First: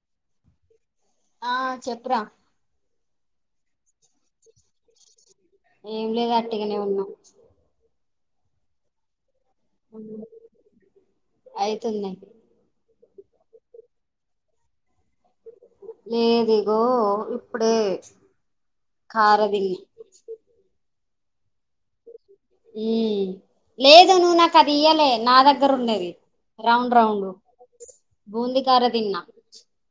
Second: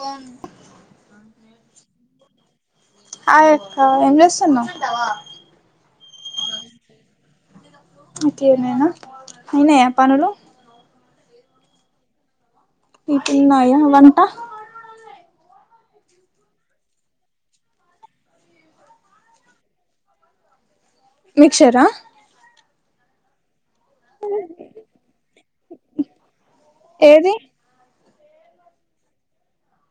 Cone ఆ చెప్పురా hi అక్క ఏం చేస్తున్నావ్ ఏం లేదు అట్టిగనే ఉన్నా అట్టిగనేనా అయినాయా పనులు అయితున్నాయ్ ఇంకున్నాయా వంట లేదు ఇగో ఇప్పుడే కార తిన్న మిక్షర మ్ లేదు నువ్వు నాకు అది ఇయ్యాలే నా దగ్గర ఉండేది రౌండ్ రౌండ్ ఏది బూందీకార తిన్న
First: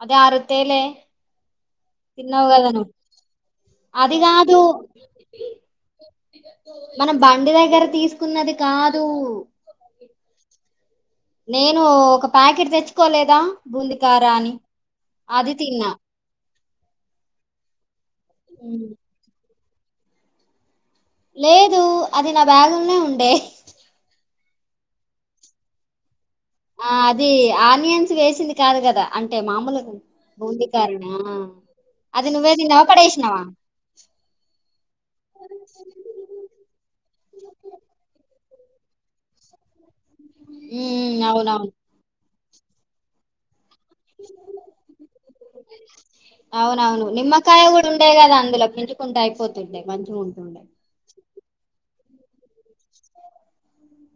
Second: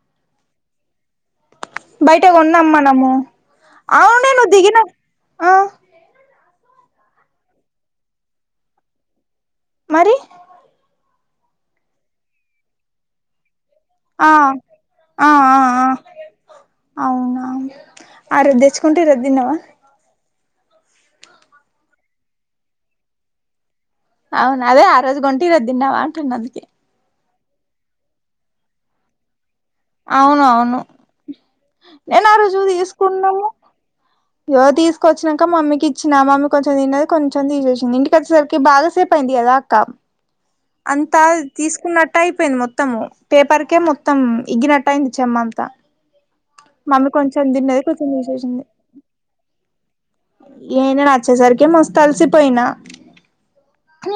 అదే ఆ రోజు తేలే బయట తిన్నావు కొన్నాం కదా నువ్వు మనము అది అవునే నువ్వు కాదు దిగిన ఆ మనం బండి దగ్గర తీసుకున్నది కాదు మరి నేను ఒక ప్యాకెట్ తెచ్చుకోలేదా బూంది ఆ ఆ ఆ ఆ అవునా ఆ రోజ్ తెచ్చుకుంటే ఈరోజు తిన్నవా లేదు అది నా బ్యాగ్ ల్నే ఉండే అవున అదే ఆ రోజు కొంటివి తిన్నావా అంటున్నా అందుకే ఆ అది ఆనియన్స్ వేసింది కాదు కదా అంటే మామూలుగా అవును బూంది అవును కారన నేను అది ఆ నువ్వే రోజు తిన్నావా పడేసినవా తీసుకున్నాము ఇగో తీసుకొచ్చినాక మమ్మీకి ఇచ్చినా మమ్మీ కొంచెం తన్నది కొంచెం తీసేసింది ఇంటికోచ్చేసరికి బాగాసేపు అయింది కదా త అంత హ్మ్ అవునవును తీసుకున్నట్టు అయిపోయింది మొత్తము పేపర్కే మొ త్తం ఎగ్గినట్టటు అఇంది చెమ్మ అంతా అవునవును మమ్మీ కొంచెం తిన్నది కొంచెం ఊసేసింది కుంటే అయిపోతుండే మంచిగుంటుండే వచ్చేసరికే మస్తు అలిసిపోయినా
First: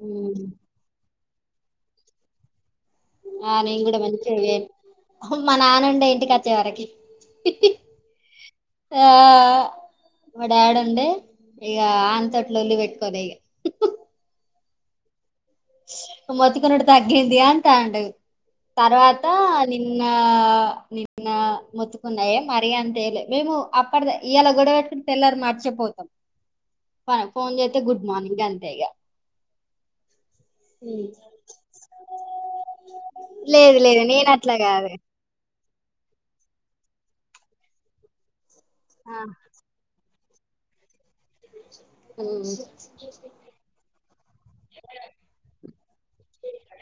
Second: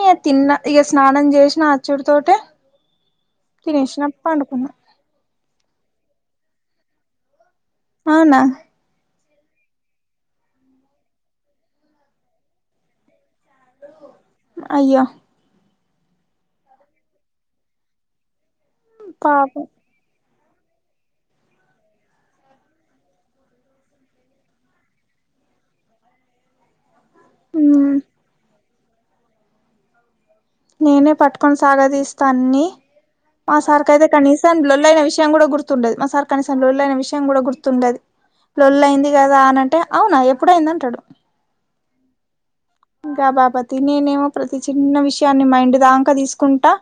హ్మ్ తిన్న ఇగ స్నా నం చేసిన ఆచ్చుడు తోటే ఆ నేను కూడా తినేసిన మంచిగా వే పండుకున్నా మా నానుండే ఇంటికోచ్చే వరకి అవునా ఆ ఆ మా డాడ ఉండే ఇగ ఆని తోటి లొల్లి పెట్టుకోలే ఇగ అయ్యో మొత్తుకునుడు తగ్గింది అంటాండు తర్వాత పాపం ని ఇంగ నిన్న మొత్తుకున్న ఏ మరి అంతేయలే మేము అప్పడ్ ఇయ్యళ గొడవ పెట్ తెల్లర్ మర్చేపోతాం మనం ఫోన్ చేత్తె గుడ్ మార్నింగ్ గంతే ఇగ ఉమ్. నేనే పట్టుకొని సాగ తీస్తా అన్ని మా లేదు సార్కి లేదు అయితే నేను అట్లా కనీసం లొల్లి కాదు అయిన విష్ షయం కూడా గుర్తుండది మా సారి కనీసం లోళ్ళి అయిన విషయం కూడా గుర్తుండది లోళ్ళి అయింది ఆ, కదా అనంటే అవునా ఎప్పుడయింది అంటాడు హ్మ్ ఇంకా బాబతి నేనేమో ప్రతి చిన్న విషయాన్ని మైండ్ దాంకా తీసుకుంటా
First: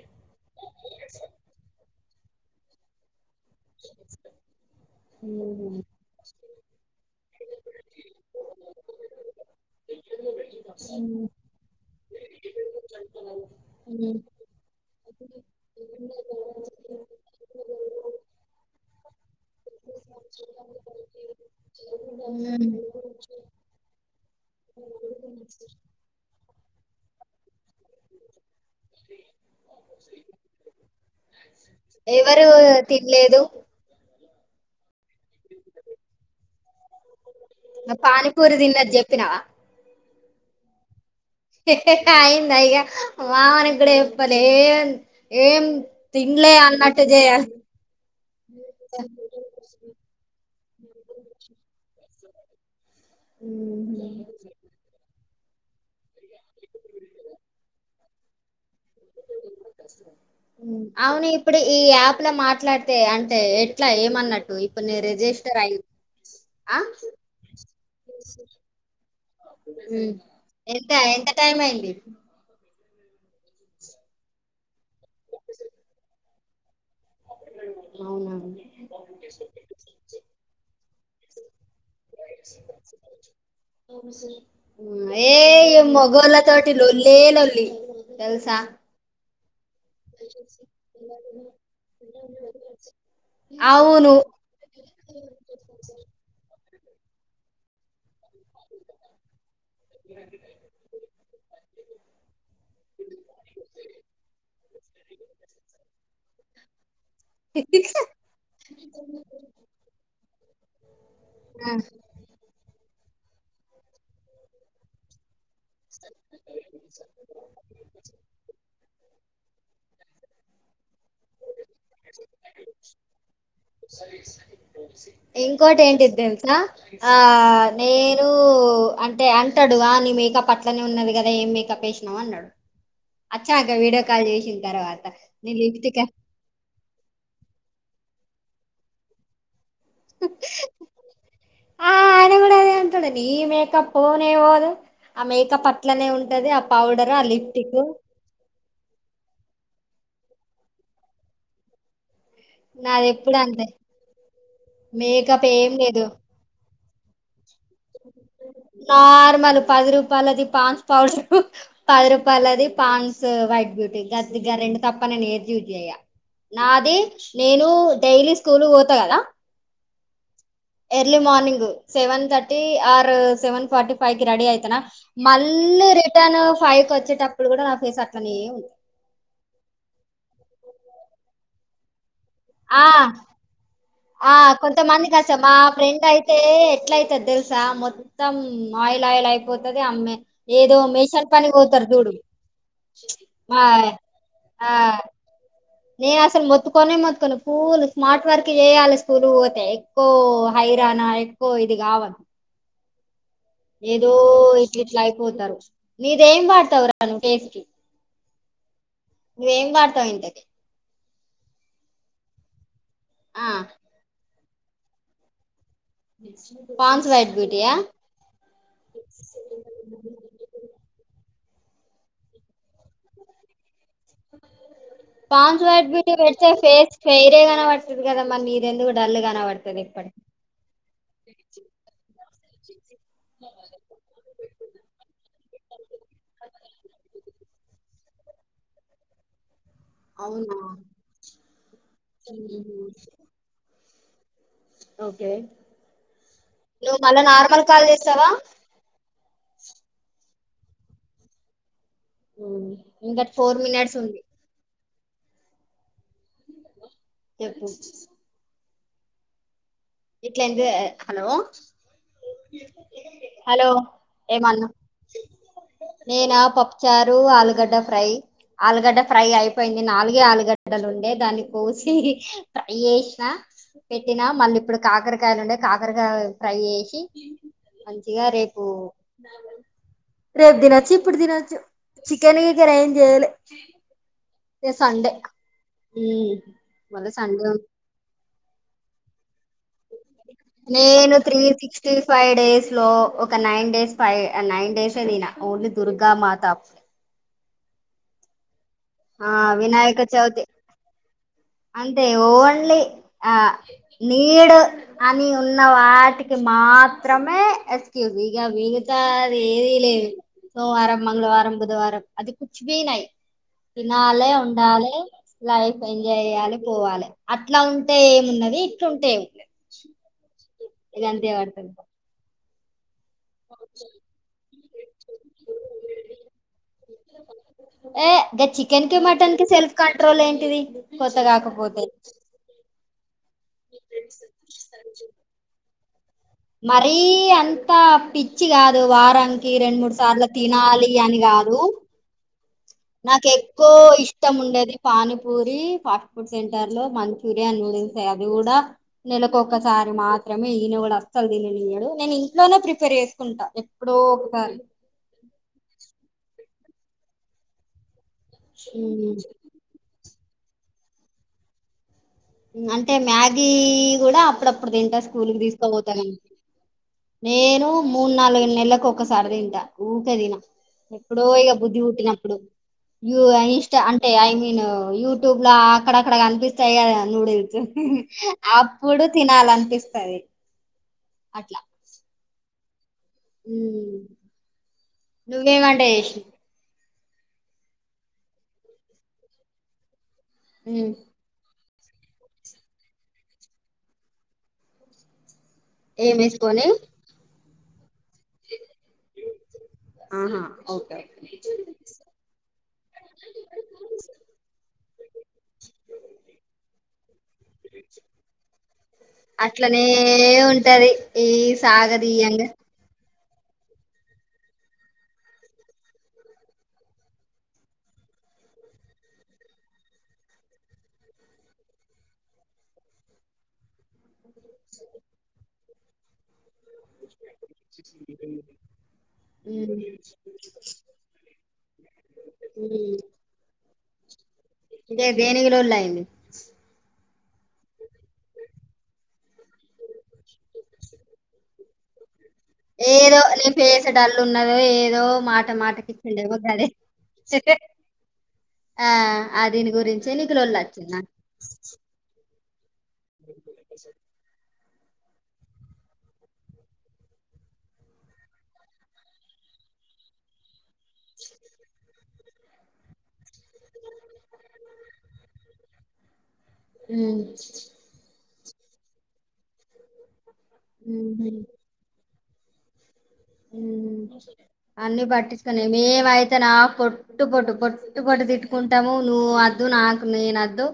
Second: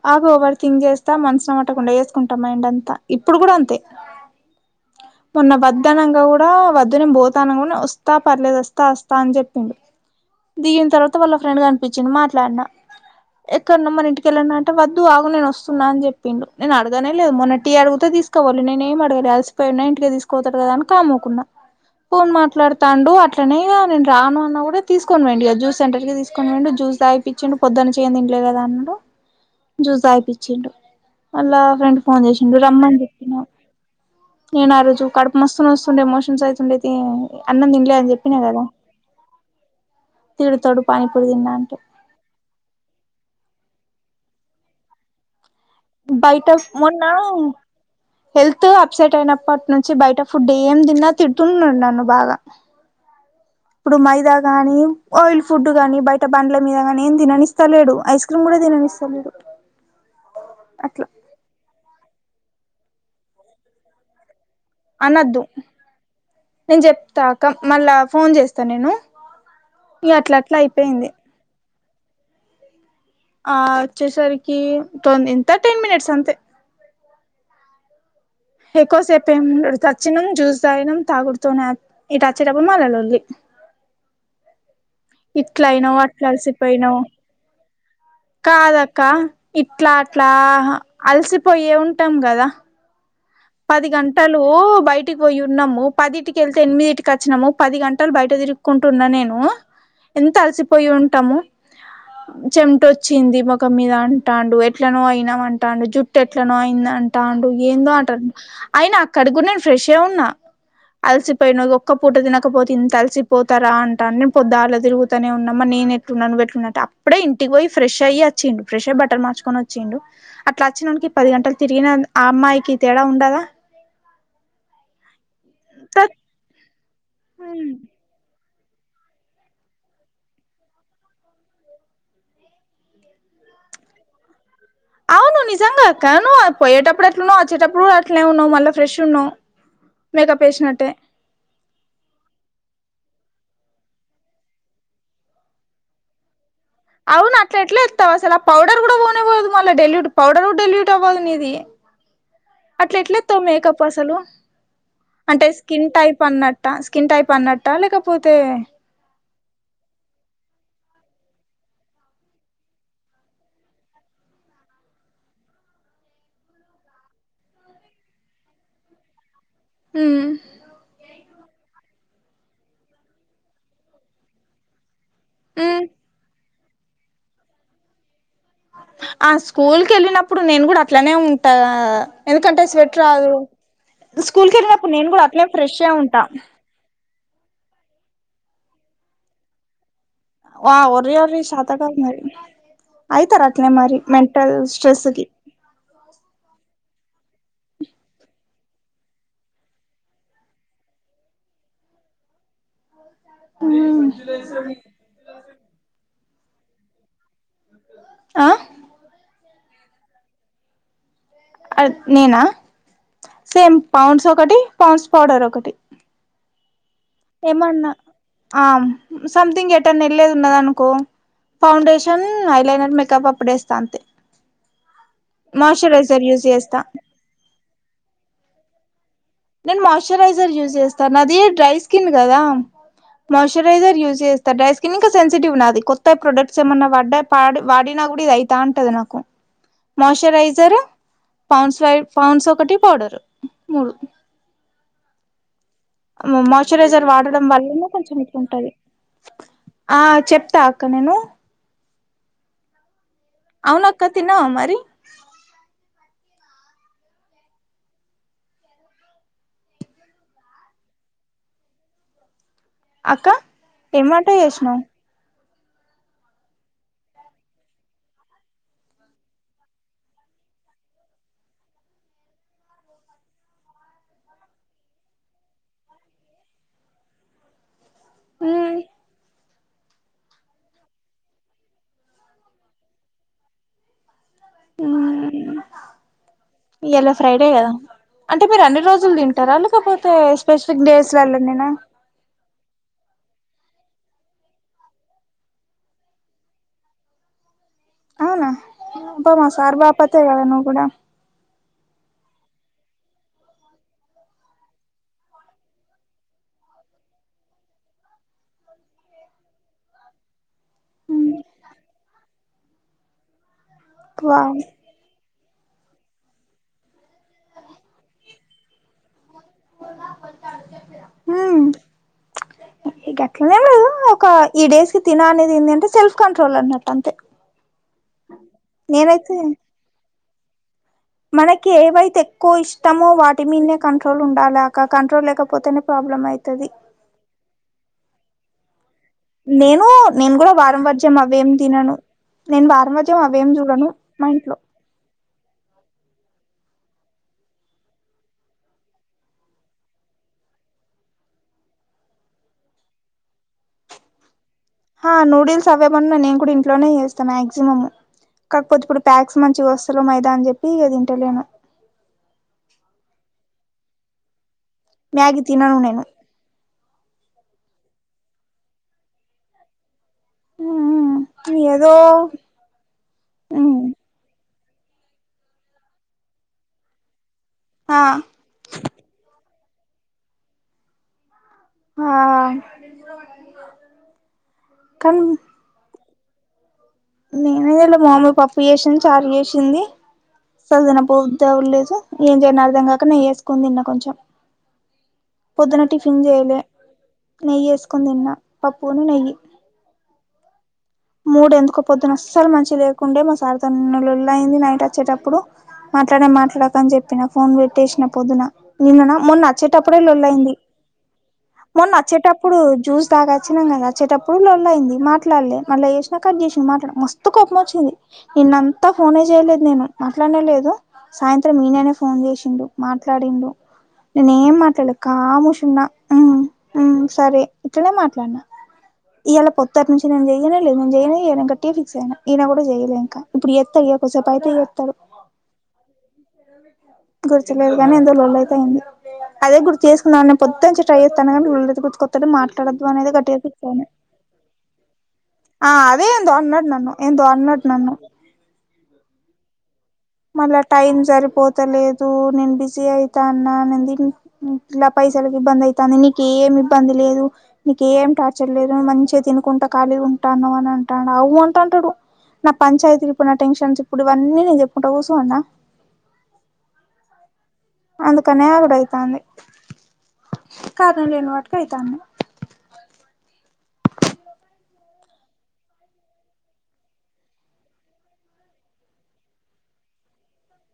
బాగా ఓవర్ థింక్ చేస్తా మనసులోమాట్టకుండా చేేసుకుంటాం మైండ్ అంతా ఇప్పుడు కూడా అంతే మొన్న ఉమ్, ఉమ్. వద్దనంక కూడా వద్దు నే పోతా [unintelligible] వస్తా పర్లేదు వస్తా వస్తా అని చెప్పిండు దిగిన తర్వాత వాళ్ళ ఫ్రెండ్ కనిపిచ్చింది మాట్లాడినా ఎక్కన్నా మన ఉమ్. ఇంటికెళ్ళన అంటే వద్దు ఆగు నేను వస్తున్నా అని చెప్పిండు నేను అడగనే లేదు మొన్న టి అడుగుతే తీసుకోపోలే నేనె నేమ్ అడగలే అలిసిపోయిన్నా ఇంటికే తీసుకపోతడు కదా అని కామ్ ఊకున్నా పోన్ ఉమ్. మాట్లాడుతాండు అట్ ట్టనే ఇగా నేను రాను అన్న కూడా తీసుకొనిపోయిండు ఇగా జ్యూస్ సెంటర్ కి తీసుకొనిపోయిండు జ్యూస్ తాగి పిచ్చిండు పొద్దున్నుంచి ఏం తింట్లే కదా అన్నడు జ్యూస్ తాగిపిచ్చిండు మళ్ళ ఫ్రెండ్ ఫోన్ ఎవరు చేసిండు రమ్మని చెప్పినా తినలేదు నేను ఆ రోజు కడుపు మస్తు నొస్తుండే మోషన్స్ అయితుండే తి అన్నం తినలే అని చెప్పినా కదా తిన్నావా తిడుతడు పానీపూరి తిన్నా అంటే కాయింద ఇక మావోనికి కూడా చెప్పలే ఏ ఏం తిన్లే బయట మొన్న అన్నట్టు చేయాలి హెల్త్ అప్సెట్ అయినప్పట్ ట్నుంచి బయట ఫుడ్ ఏం తిన్నా తిడుతున్నాడు నన్ను బాగా ఇప్పుడు మైదా గాని ఆయిల్ ఫుడ్ కానీ బయట బండ్ల మీద కాని ఏం తిననిస్తలేడు ఐస్ క్రీమ్ కూడా తిననిస్తలేడు అట్లా అవును ఇప్పుడు ఈ యాప్ లో మాట్లాడితే అంటే ఎట్లా ఏమన్నట్టు ఇప్పుడు నేను అనద్దు రిజిస్టర్ అయి ఆ నేను చెప్తా అక్క మళ్ళా ఫోన్ చేస్తా నేను ఇ అట్ల అట్లా అయిపోయింది టైమయింది ఆ వచ్చేసరికి తో ఎంత టెన్ మినిట్స్ అంతే అవునా [unintelligible] ఎక్కువసేపు ఏం ఈడకొచ్చినం జ్యూస్ తాగినం తాగుడుతోనే ఇటు అచ్చేటప్పుడు మల్ల లొల్లి ఉమ్ ఏ ఇట్ల ఇ అయినావు అట్లా మొగోళ్లతోటి అలిసిపోయినావు లొల్లే లొల్లి తెలుసా కాదక్క ఇట్లా అట్లా అలసిపోయే ఉంటాం కదా పది అవును గంటలు బయటికి పోయి ఉన్నాము పదిటికి కెల్తే ఎనిమిదిటికి కచ్చినము పది గంటలు బయట తిరుగుకుంటా ఉన్న నేను ఎంత అలిసి పోయి ఉంటాము చెమిటొచ్చింది మొఖం మీద అంటాండు ఎట్లనో అయినావ్ అంటాండు జుట్టు ఎట్లనో అయింది అం టాండు ఏందో అంటడు అయినా అక్కడ కూడా నేను ఫ్రెషే ఉన్నా అలిసిపోయిన ఆ ఒక్క పూట తినకపోతే ఇంత అలిసిపోతారా అంటా నే పొద్దాలా తిరుగు తనే ఉన్నా మరి నేను ఎట్లున్నా నువ్వు ఎట్లున్న అంటే అప్పుడే ఇంటికి పోయి ఫ్రెష్ అయ్యి అచ్చిండు ఫ్రెష్ అయి బట్టలు మార్చుకొని ఒచ్చిండు అట్లా అచ్చినోనికి పది గంటలు తిరిగిన ఆ అమ్మాయికి తేడా ఉండా ఇంకోటి ఏంటిదెలుసా ఆ నేను ప్పు అంటే అంటడు ఆ నీ మేకప్ అట్లనే ఉన్నది కదా ఏం మేకప్ ఏశినావు అన్నడు అచ్చాక వీడియో కాల్ చేసిన తర్వాత్ అవును నిజంగ అక్క నువ్వు అ పోయేటప్పుడు ఎట్లున్నావ్ ఒచ్చేటప్పుడు కూడా అట్లనే ఉన్నావు మళ్ళ ఫ్రెష్ ఉన్నావు మేకప్ ఏషినట్టే ఆ [unintelligible] అదే అంటాడు నీ మేకప్ పోనే పోదు ఆ మేకప్ అట్లనే ఉంటది అ అవును అట్లా ఎట్లా ఎత్తవ్ అసల పౌడర్ కూడా పోనే పోదు మళ్ళ డెల్యూట్ పౌడర్ కూడా డెల్యూట్ అవ్వదు నీది అట్ల నాది ఎట్ల ఎప్పుడు ఏత్తవు అంతే మేకప్ అసలు మేకప్ అంటే ఏం స్కిన్ లేదు టైప్ అన్నట్ ట్ట స్కిన్ టైప్ అన్నట్టా లేకపోతే నార్మల్ పది రూపాయలది పాండ్స్ పౌడరు పది రూపాయలది పాన్స్ వైట్ బ్యూటీ [unintelligible] గా రెండు తప్ప నే ఏదియూజ్ చెయ్య నాది నేను డైలీ స్కూల్ పోత కదా హు early morning seven thirty or seven forty ఫైవ్కి రెడి అయితన ఉమ్ మళ్ళీ రిటర్న్ ఫైవ్ కి వచ్చేటప్పుడు కూడ నా ఫేస్ అట్లనే ఉంది ఆ స్కూల్కి వెళ్ళినప్పుడు నేను కూడ అట్లనే ఉంటా ఎందుకంటే ఆ స్వెట్ రాదు ఆ స్కూల్ కి వెళ్ళినప్పుడు నేను కొంతమందికి కూడా [unintelligible] అట్లే మా ఫ్రెష్ ఏ ఫ్రెండ్ ఉంటా అయితే ఎట్ల తెలుసా మొత్తం ఆయిల్ ఆయిల్ అయిపోతది అమ్మే వా ఏదో ఒర్రి మేషన్ ఒర్రి పనికి పోతారు శాతకాదు చూడు మరి అయితారు మా అట్లా మెంటల్ ఆ స్ట్రెస్ కి నేను [unintelligible] మొత్తుకొను ఫుల్ స్మార్ట్ వర్క్ కి చేయాలి స్కూలు పోతే ఎక్కువ హైరానా ఎక్కువ ఇది కావాలి ఉమ్ ఏదో ఇట్ల ఇట్ల అయిపోతరు ఇది ఏం వాడతవు రా ఫేస్ కి అ ఏం వాడతావ్ [unintelligible] అ నేన ఆ సేమ్ పాండ్స్ ఒకటి పాండ్స్ పౌడర్ ఒకటి పాండ్స్ [unintelligible] ఏమన్నా ఆ సంథింగ్ ఎటన్న వెళ్లేది ఉన్నది అనుకో ఫౌండేషన్ ఐ లైనర్ మేకప్ అప్పుడు ఏస్తా అంతే Pond's white beauty moisturiser use పెడితే చేస్త [unintelligible] నేను మాయిశ్చరైజర్ యూజ్ చేస్త నాది డ్రై స్కిన్ కదా మాయిశ్చరైసర్ యూస్ చేస్త డ్రై స్కిన్ ఇక సెన్సిటివ్ నాది కొత్త ప్రొడక్ట్స్ ఏమన్నా పడ్డ పాడి వాడినా కూడ ఇది అయితాంటది నాకు అవునా మాయిశ్చరైజర్ పాండ్స్ వై పౌన్స్ ఒకటి పౌడరు మూడు ఒకే మాయిశ్చరైజర్ వాడటడం వల్లనే కాల్ కొంచెం చేస్తావా [unintelligible] ఉంటది ఆ చెప్త అక్క నేను ఇంకట్ ఫోర్ మినిట్స్ ఉంది [unintelligible] మరి చెప్పు హలో అక్క హలో ఎం వంట ఏమన్నా వేసినావు నేనా పప్పుచారు ఆలుగడ్డ ఫ్రై ఆలుగడ్డ ఫ్రై అయిపోయింది నాలుగే ఆలుగడ్డలు ఉండే దాన్ని కోసి ట్రై చేసిన పెట్టినా మళ్ళీ ఇప్పుడు కాకరకాయలు ఉండే కాకరకాయ ఫ్రై చేసి మంచిగా రేపు మ్మ్ రేపు తినొచ్చు ఇప్పుడు తినొచ్చు చికెన్ క కర ఏం చేయ్యాలి [unintelligible] సండే మ్మ్ మళ ఇయ్యాల సండే ఫ్రైడే ఉం కదా అంటే మీరు అన్ని రోజులు తింటార లేకపోతే స్పెసిఫిక్ నేను డేస్ల త్రీ వెళ్ళం నేనా సిక్స్టీ ఫైవ్ డేస్ లో ఒక nine days five nine days తిన ఓన్లీ దుర్గ మాత అవున ఆ [unintelligible] అంతే ఓన్లీ ఆ నీడు అని ఉన్న వాటికి మాత్రమే ఎస్క్యూజ్ ఇగ మీగతా అది ఏదీ లేదు సోమవారం మంగళవారం బుధవారం అది కుచ్ బీ నయి తినాలే వావ్ ఉండాలే లైఫ్ ఎంజాయ్ చేయ్యాలే పోవాలే అట్లా ఉంటే ఏమున్నది ఇట్లుంటే ఇగ అంతే పడుతది ఇగ అట్లనేం లేదు ఒక ఈ డేస్ కి తిన అనేది ఏందంటే సెల్ఫ్ కంట్రోల్ అన్నట్టు అంతే యే గ చికెన్ కి నేనైతే మటన్ కి సెల్ఫ్ కంట్రోల్ ఏంటిది కొత్త మనకి కాకపోతే ఏవైతే ఎక్కువ ఇష్టమో వాటి మీన్నే కంట్రోల్ ఉండాలి అక్క కంట్రోల్ లేకపోతేనే ప్రాబ్లమ్ అయి మరీ అంత పిచ్చి గాదు వారం నేను నేను కూడా వారం వర్జం అవేం కాదు తినను నేను వారం వర్జం నాకు అవేం ఎక్కువ చూడను మా ఇష్టం ఇంట్లో ఉండేది పానీపూరి ఫాస్ట్ ఫుడ్ సెంటర్ లో మంచూరియాన్ నూడిల్సే అవి కూడా నెలకొక్కసారి మాత్రమే ఈయన కూడా అసలు దీననీయడు నేను ఇంట్లోనే ప్రిపేర్ చేసుకుంటా ఎప్పుడో ఒక హా నూడిల్స్ అవేమన్నా నేను కూడా ఇంట్లోనే చేస్త మాగ్జిమం కాకపోతే ఇప్పుడు ఉమ్. ప్యాక్స్ మం చిగ వస్తలేవ్ మైదా అని చెప్పి ఇగ తింటలేను అంటే మ్యాగీ గూడా అప్పుడప్పుడు దింటా స్కూల్కి మ్యాగీ తినను నేను తీసుకోపోతానండి నేను మూడు నాలుగు నెలలకు ఒకసారి దింట ఊకేదిన ఎప్పుడో ఇగ బుద్ధి ఏదో పుట్టినప్పుడు ఇన్ స్టా అంటే ఐ మీన్ యూట్యూబ్ లో అక్కడక్కడ కనిపిస్తాయి కదా నూడిల్స్ ఆ అప్పుడు తినాలి అనిపిస్తది అట్లా ఆ ఉమ్ కానీ నువ్వు ఏం వంట జేసినవ్ నేనే లే మమ్మీ పప్పు చేసింది చార్ జేసింది మ్మ్ పొద్దున పో తర్వాత లేసి ఏం చేయ అర్థం కాక నెయ్యి యేసుకొని దిన్న కొంచెం పొద్దున టిఫిన్ జేయలే ఏమేసుకొని నెయ్యి యేసుకొని దిన్నా పప్పును నెయ్యి ఉమ్ హు ఓకే మూడు ఎందుకో పొద్దున అసలు మంచి లేకుండే మా సార్ తోని లొల్లి అయింది నైట్ వచ్చేటప్పుడు మాట్లాడ మాట్లాడకు అని చెప్పిన ఫోన్ పెట్టేసిన పొద్దున నిన్ననా మొన్న అట్లనే అచ్చేటప్పుడే లొల్లయింది ఉంటది ఈ మొన్న సాగదీయంగా వచ్చేటప్పుడు జ్యూస్ తాగా వచ్చినమ్ కదా వచ్చేటప్పుడు లొల్లి అయింది మాట్లాడలే మళ్ళ చేసినా కట్ జేసిండు మాట్లాడలే మస్తు కోపం వచ్చింది నిన్నంతా ఫోనే జేయలేదు నేను మాట్లాడనేలేదు సాయంత్రం ఈననే ఫోన్ చేసిండు మాట్లాడిండు నేను ఏం మాట్లాడలే కామూష్ ఉన్నా ఉమ్ ఉమ్ సరే ఇట్లనే మాట్లాడిన ఇయాళ మ్మ్ పొత్తటి నుంచి నేను చెయ్యలే జెయ్యనే జెయ్యనూ గట్టిగ ఫిక్స్ అయినా ఈయన కూడా జేయలే మ్మ్ ఇంక ఇప్పుడు జేత్తడిగ కోసేపు అయితే ఇదే దేనికి లొల్లి అయింది గుర్తులేదు గానీ ఏదో లొల్లి అయితే అయింది అదే గుర్తు చేసుకున్నాను పొద్దనుంచి ట్రై చేస్తానా కాని గుర్తుకొత్తలే మాట్లా ఏదో నీ ఫేస్ డల్ ఉన్నది ఏదో మా ఆ అదే ఏందో అన్నడు నన్ను ఏందో అన్నడు నన్ను ఆ ఆ దీని గురించి మళ్ళా టైం సరిపోతలేదు నేను బిజీ అయితా అన్నా నంది ఇంట్ల పైసలకి ఇబ్బంది అయితాంది, నీకేం ఇబ్బంది లేదు. నీకేం టార్చర్ లేదు, మంచిగ తినుకుంటా ఖాలీగ ఉంటాన్నవ్ అని అం టాండు అయ్యా అంటంటాడు, నా పంచాయతీ ఇప్పుడు నా టెన్షన్స్ ఇప్పుడు ఇవన్నీ నేను చెప్పుకుంటా కూసో వాన్న ఉమ్ అందుకనే అగడ అయితాంది, కారణం లేని మ్మ్ వాటికి అయితాంది. అన్నీ పట్టించుకొని మేమయితే నా పొట్ పొట్టు పొట్టు, పొట్టు పొట్టు తీట్టుకుంటము నువద్దు నాకు నేనద్దు.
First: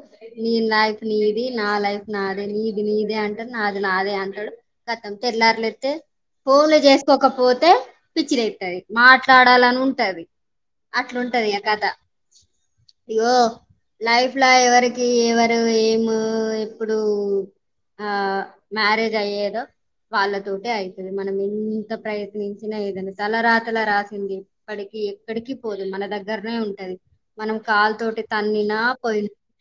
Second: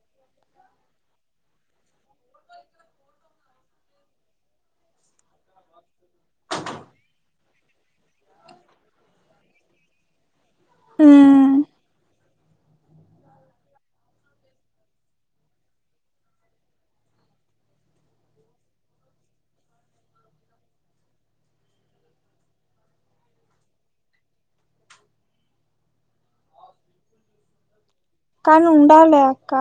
నీ లైఫ్ నీది, నా లైఫ్ నాదే. నీది నీదే అంటడు, నాది నాదే అంటడు. కతమ్ తెల్లారి లేత్తే పోన్లే జెస్ కోకపోతే పిచిలేత్తది, మాట్లాడాలని ఉంటది. అట్లుంటది ఉమ్ ఇగ కథ, ఇగో లైఫ్ ల ఎవరికి ఎవరు ఏం ఎప్పుడు ఆ మ్యారేజ్ అయ్యేదో, వాళ్ళతోటె అయితది, మనం ఎన్ని ఎంత ప్రయత్నించినా ఏదన తల రాతల రాసింది అక్కడికి ఎక్కడికి పోదు, మన దగ్గరనే ఉంటది. మనం కాలు తోటి కనీ తన్నినా ఉండాలే పోయిన అక్క.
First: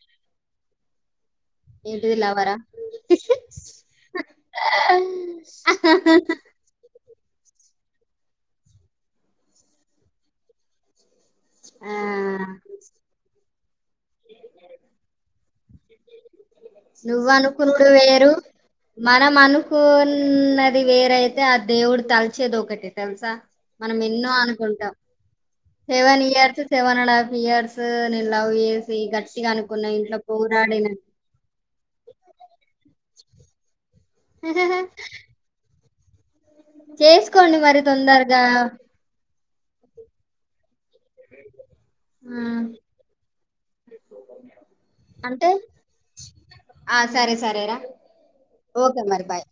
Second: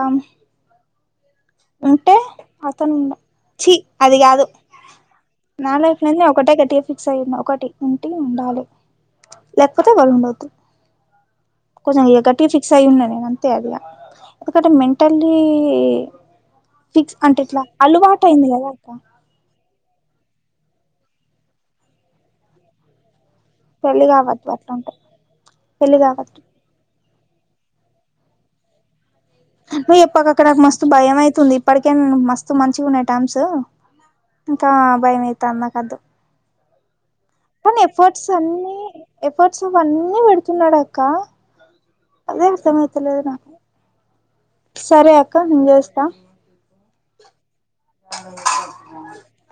ఏంటిది లవరా? చీ అది కాదు, నా లైఫ్ లనే ఒకటే గట్టిగా ఫిక్స్ అయిన, ఒకటి ఉంటె ఉండాలె, లేకపోతే ఎవరు ఉండద్దు. ఆ కొంచం ఇగ గట్టిగా ఫిక్స్ అయ్యి ఉన్న నేను అంతే అదిగా, ఎందుకంటే మెంటల్లీ ఫిక్స్ నువ్వు అంటే ఇట్లా అనుకునుడు అలవాటు వేరు అయింది కదా అక్క మ నం అనుకున్నది వేరైతే ఆ దేవుడు తలిచేది ఒకటి తెలుసా. మనం పెళ్లి ఎన్నో కావద్దు అట్లా ఉంటే అనుకుంటం, పెళ్లి సెవెన్ కావద్దు year seven and half years నేను లవ్ చేసి గట్టిగా అనుకున్నా, ఇంట్లో పోరాడిన ప్పటికే మస్తు మంచిగ ఉన్నయి టమ్స్, ఇంకా భయమయితాంది నాకద్దు. చేసుకోండి మరి కానీ ఎఫర్ట్స్ తొందరగా. అన్నీ, ఎఫర్ట్స్ అవన్నీ పెడుతున్నడక్క ఆ! అదే అర్థమతలేదు నాకు, సరే అక్క అంటే నేను చేస్తా ఆ సరే సరేరా. ఓకే మరి బాయ్.